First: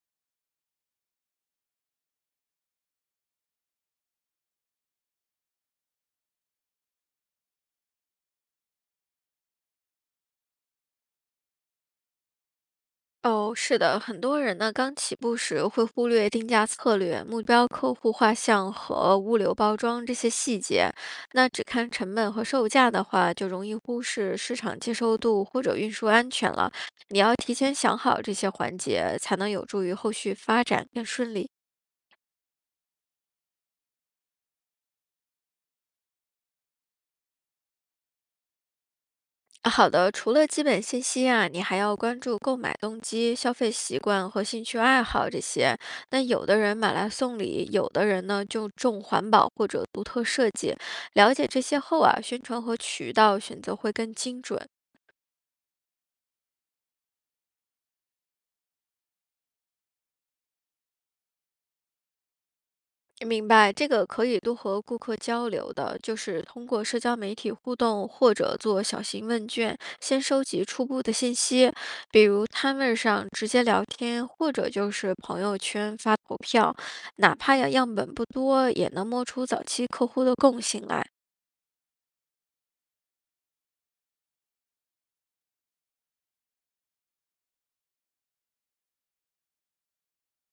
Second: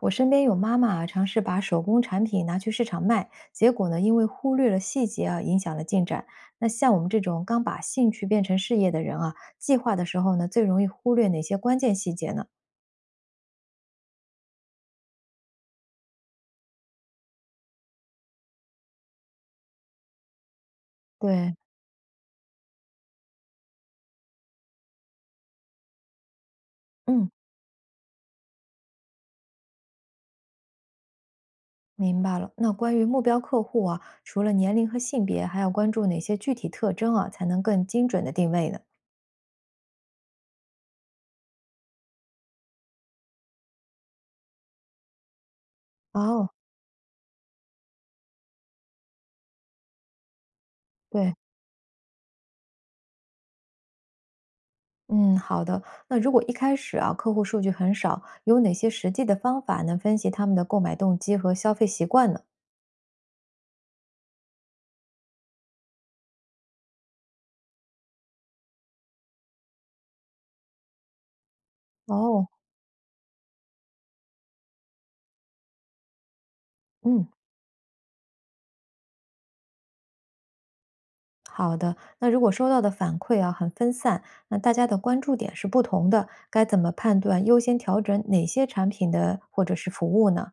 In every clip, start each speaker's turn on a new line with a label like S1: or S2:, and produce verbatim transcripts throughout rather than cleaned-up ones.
S1: 我身边有妈妈啊，尝试把手工产品拿去市场卖，结果呢，因为忽略了细节啊，影响了进展。那像我们这种刚把兴趣变成事业的人啊，计划的时候呢，最容易忽略哪些关键细节呢？
S2: 哦，是的，很多人呢刚起步时会忽略定价策略、目标客户画像和物流包装这些细节，那
S1: 对，
S2: 只看成本和售价的话，就容易忽视市场接受度或者运输安全了。你
S1: 嗯，
S2: 要提前想好这些环节，才能有助于后续发展更顺利。
S1: 明白了。那关于目标客户啊，除了年龄和性别，还要关注哪些具体特征啊，才能更精准的定位呢？
S2: 啊好的，除了基本信息啊，你还要关注购买动机、消费习惯和兴趣爱好这些。那有
S1: 哦，
S2: 的人买来送礼，有的人呢就重环保或者独特设计。了
S1: 对，
S2: 解这些后啊，宣传和渠道选择会更精准。
S1: 嗯，好的。那如果一开始啊，客户数据很少，有哪些实际的方法能分析他们的购买动机和消费习惯呢？
S2: 明白，这个可以多和顾客交流的，就是通过社交媒体互动或者做小型问卷，先收集初步的信息，比如
S1: 哦，
S2: 摊位上直接聊天，或者就是朋友圈发投票，
S1: 嗯，
S2: 哪怕呀样本不多，也能摸出早期客户的共性来。
S1: 好的。那如果收到的反馈啊很分散，那大家的关注点是不同的，该怎么判断优先调整哪些产品的或者是服务呢？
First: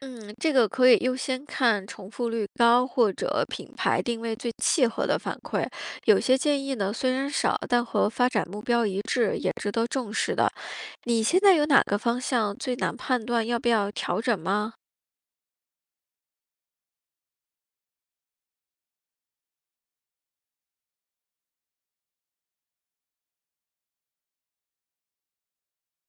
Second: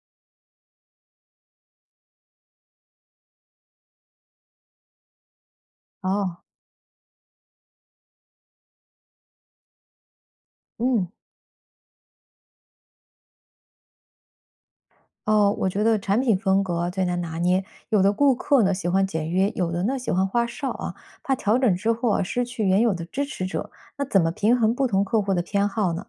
S2: 嗯，这个可以优先看重复率高或者品牌定位最契合的反馈。有些
S1: 哦，
S2: 建议呢，虽然少，但和发展目标一致，也值得重视的。
S1: 嗯，
S2: 你现在有哪个方向最难判断要不要调整吗？
S1: 哦，我觉得产品风格最难拿捏，有的顾客呢喜欢简约，有的呢喜欢花哨啊，怕调整之后啊失去原有的支持者，那怎么平衡不同客户的偏好呢？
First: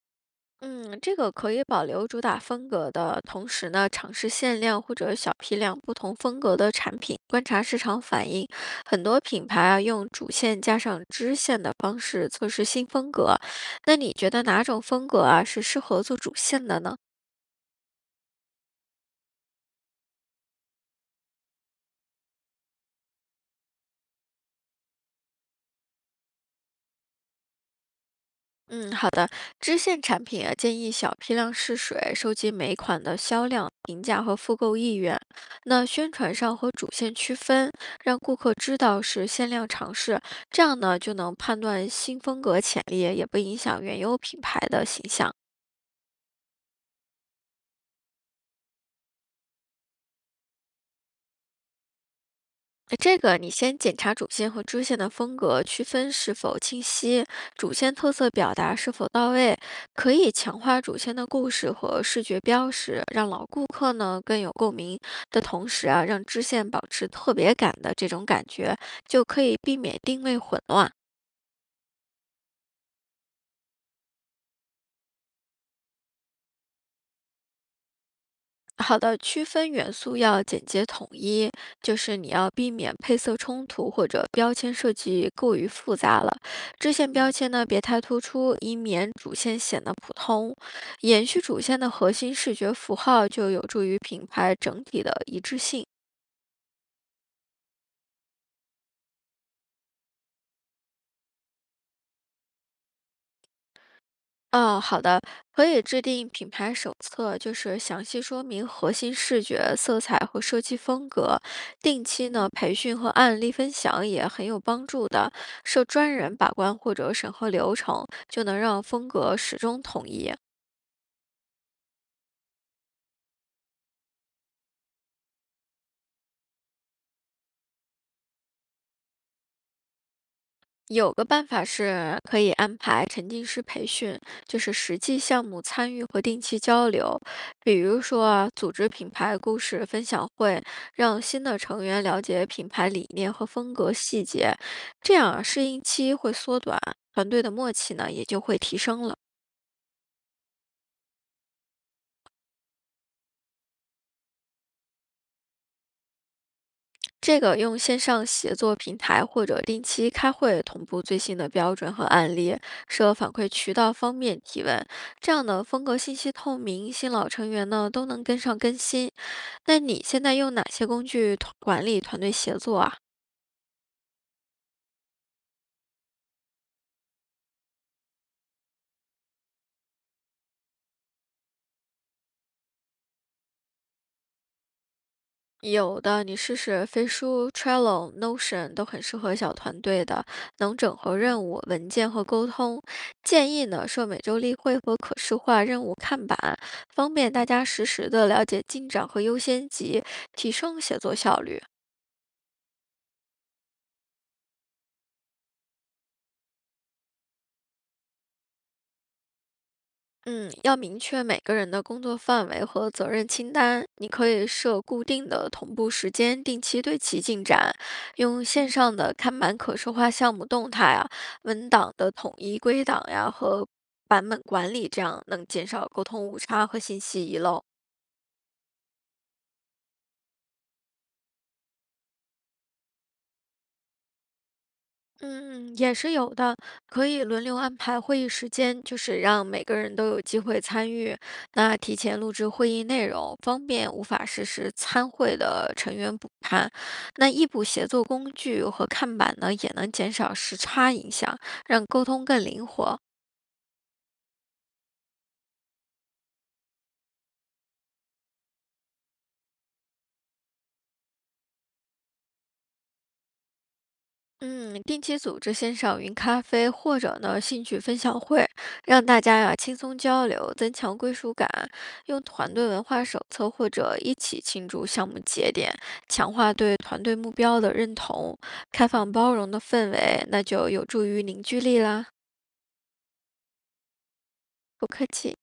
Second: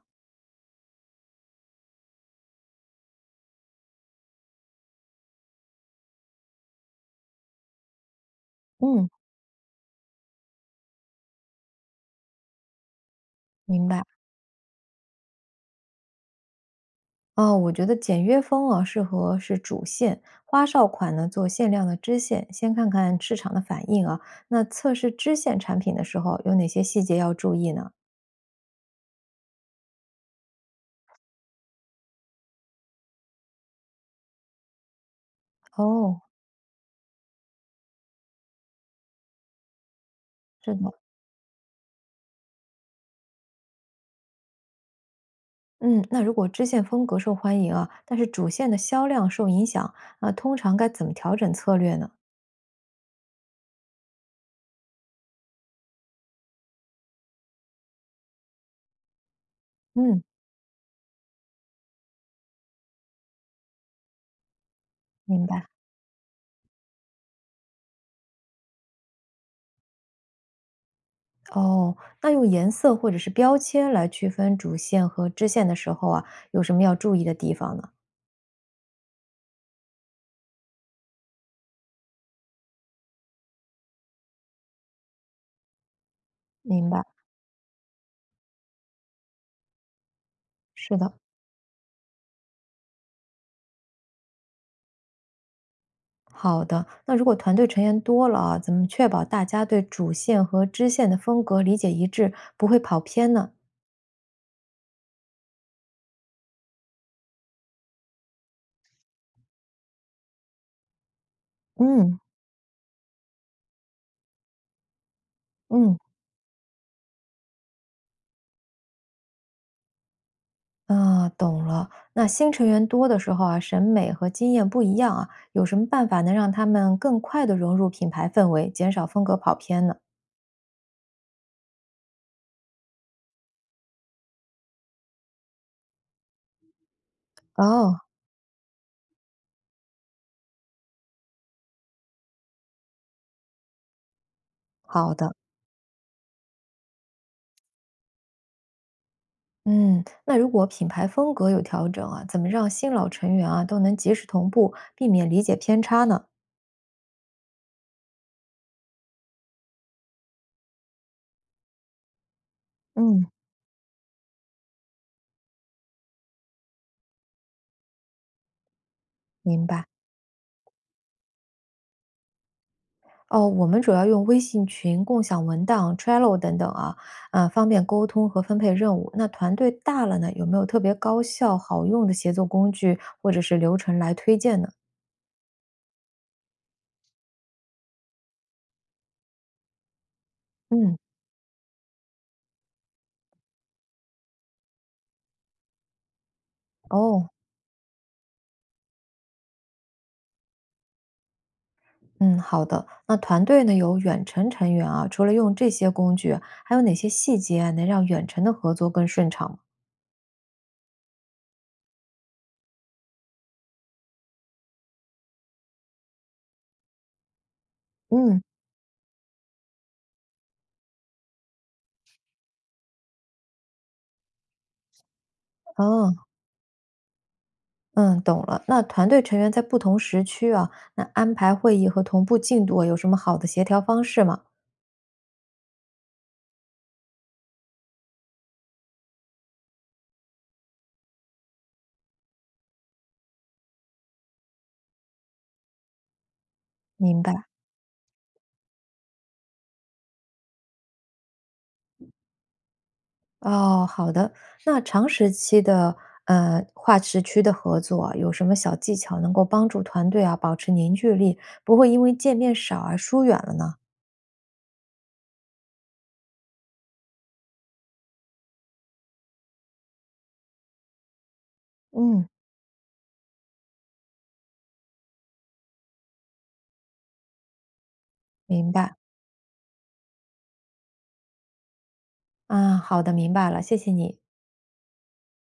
S2: 嗯，这个可以保留主打风格的同时呢，尝试限量或者小批量不同风格的产品，观察市场反应。很
S1: 嗯，
S2: 多品牌啊，用主线加上支线的方式测试新风格。
S1: 明
S2: 那
S1: 白。
S2: 你觉得哪种风格啊是适合做主线的呢？
S1: 哦，我觉得简约风啊，适合是主线，花哨款呢做限量的支线，先看看市场的反应啊。那测试支线产品的时候，有哪些细节要注意呢？
S2: 嗯，好的。支线产品啊，建议小批量试水，收集每款的销量、评价和复购意愿。那宣
S1: 哦，
S2: 传上和主线区分，让顾客知道是限量尝试，这
S1: 是
S2: 样
S1: 的，
S2: 呢就能判断新风格潜力，也不影响原有品牌的形象。
S1: 嗯，那如果支线风格受欢迎啊，但是主线的销量受影响，那通常该怎么调整策略呢？
S2: 呃这个你先检查主线和支线的风格，区分是否清晰，主线特色表达是否到位，可
S1: 嗯，
S2: 以强化主线的故事和视觉标识，让老顾客呢更有共鸣的
S1: 明白。
S2: 同时啊，让支线保持特别感的这种感觉，就可以避免定位混乱。
S1: 哦，那用颜色或者是标签来区分主线和支线的时候啊，有什么要注意的地方呢？
S2: 好的，区分元素要简洁统一，就是你要避免配色冲突或者标签设计过于复杂了。
S1: 明
S2: 支
S1: 白，
S2: 线标签呢，别太突出，以免主线显得普通。
S1: 是的。
S2: 延续主线的核心视觉符号，就有助于品牌整体的一致性。
S1: 好的，那如果团队成员多了啊，怎么确保大家对主线和支线的风格理解一致，不会跑偏呢？
S2: 哦，好的，可以制定品牌手册，就是详细说明核心视觉、色彩和设计风格。定
S1: 嗯
S2: 期呢培训和案例分享也很有帮助的，设
S1: 嗯，
S2: 专人把关或者审核流程，就能让风格始终统一。
S1: 啊，懂了。那新成员多的时候啊，审美和经验不一样啊，有什么办法能让他们更快的融入品牌氛围，减少风格跑偏呢？
S2: 有个办法是可以安排沉浸式培训，就是实际项目参与和定期交流。比
S1: 哦，
S2: 如说啊组织品牌故事分享会，让新的成员了解品牌理念和风格细节，
S1: 好
S2: 这样
S1: 的。
S2: 啊适应期会缩短，团队的默契呢也就会提升了。
S1: 嗯，那如果品牌风格有调整啊，怎么让新老成员啊都能及时同步，避免理解偏差呢？
S2: 这个用线上协作平台或者定期开会同步最新的标准和案例，设
S1: 嗯，
S2: 反馈渠道方面提问，这样呢风格信息透明，新老成员呢都能跟上更新。
S1: 明
S2: 那
S1: 白。
S2: 你现在用哪些工具团管理团队协作啊？
S1: 哦，我们主要用微信群、共享文档、Trello 等等啊，啊，方便沟通和分配任务。那团队大了呢，有没有特别高效、好用的协作工具或者是流程来推荐呢？
S2: 有的，你试试飞书、Trello、Notion 都很适合小团队的，能整
S1: 嗯，
S2: 合任务、文件和沟通。建议呢设每周例会和可视化任务看板，方
S1: 哦，
S2: 便大家实时的了解进展和优先级，提升写作效率。
S1: 嗯，好的。那团队呢有远程成员啊，除了用这些工具，还有哪些细节啊能让远程的合作更顺畅吗？
S2: 嗯，要明确每个人的工作范围和责任清单。你可以设固定的同步时间，定期对其进展，
S1: 嗯，
S2: 用线上的看板可视化项目动态啊、文档的统一归档呀和版本管理，这样能减少沟
S1: 哦，
S2: 通误差和信息遗漏。
S1: 嗯，懂了。那团队成员在不同时区啊，那安排会议和同步进度啊有什么好的协调方式吗？
S2: 嗯，也是有的，可以轮流安排会议时间，就是让每个人都有机会参与。那提前录制会议内容，方便无法实时参会的成员补看。
S1: 明
S2: 那
S1: 白。
S2: 异步协作工具和看板呢，也能减少时差影响，让沟通更灵活。
S1: 哦，好的。那长时期的呃跨时区的合作啊有什么小技巧能够帮助团队啊保持凝聚力，不会因为见面少而疏远了呢？
S2: 嗯，定期组织线上云咖啡或者呢兴趣分享会，让大家呀、轻松交流，增强归属感。用
S1: 嗯，
S2: 团队文化手册或者一起庆祝项目节点，强化对团队目标的认同，
S1: 明
S2: 开
S1: 白。
S2: 放包容的氛围，那就有助于凝聚力啦。
S1: 啊，好的，明白了，谢谢你。
S2: 不客气。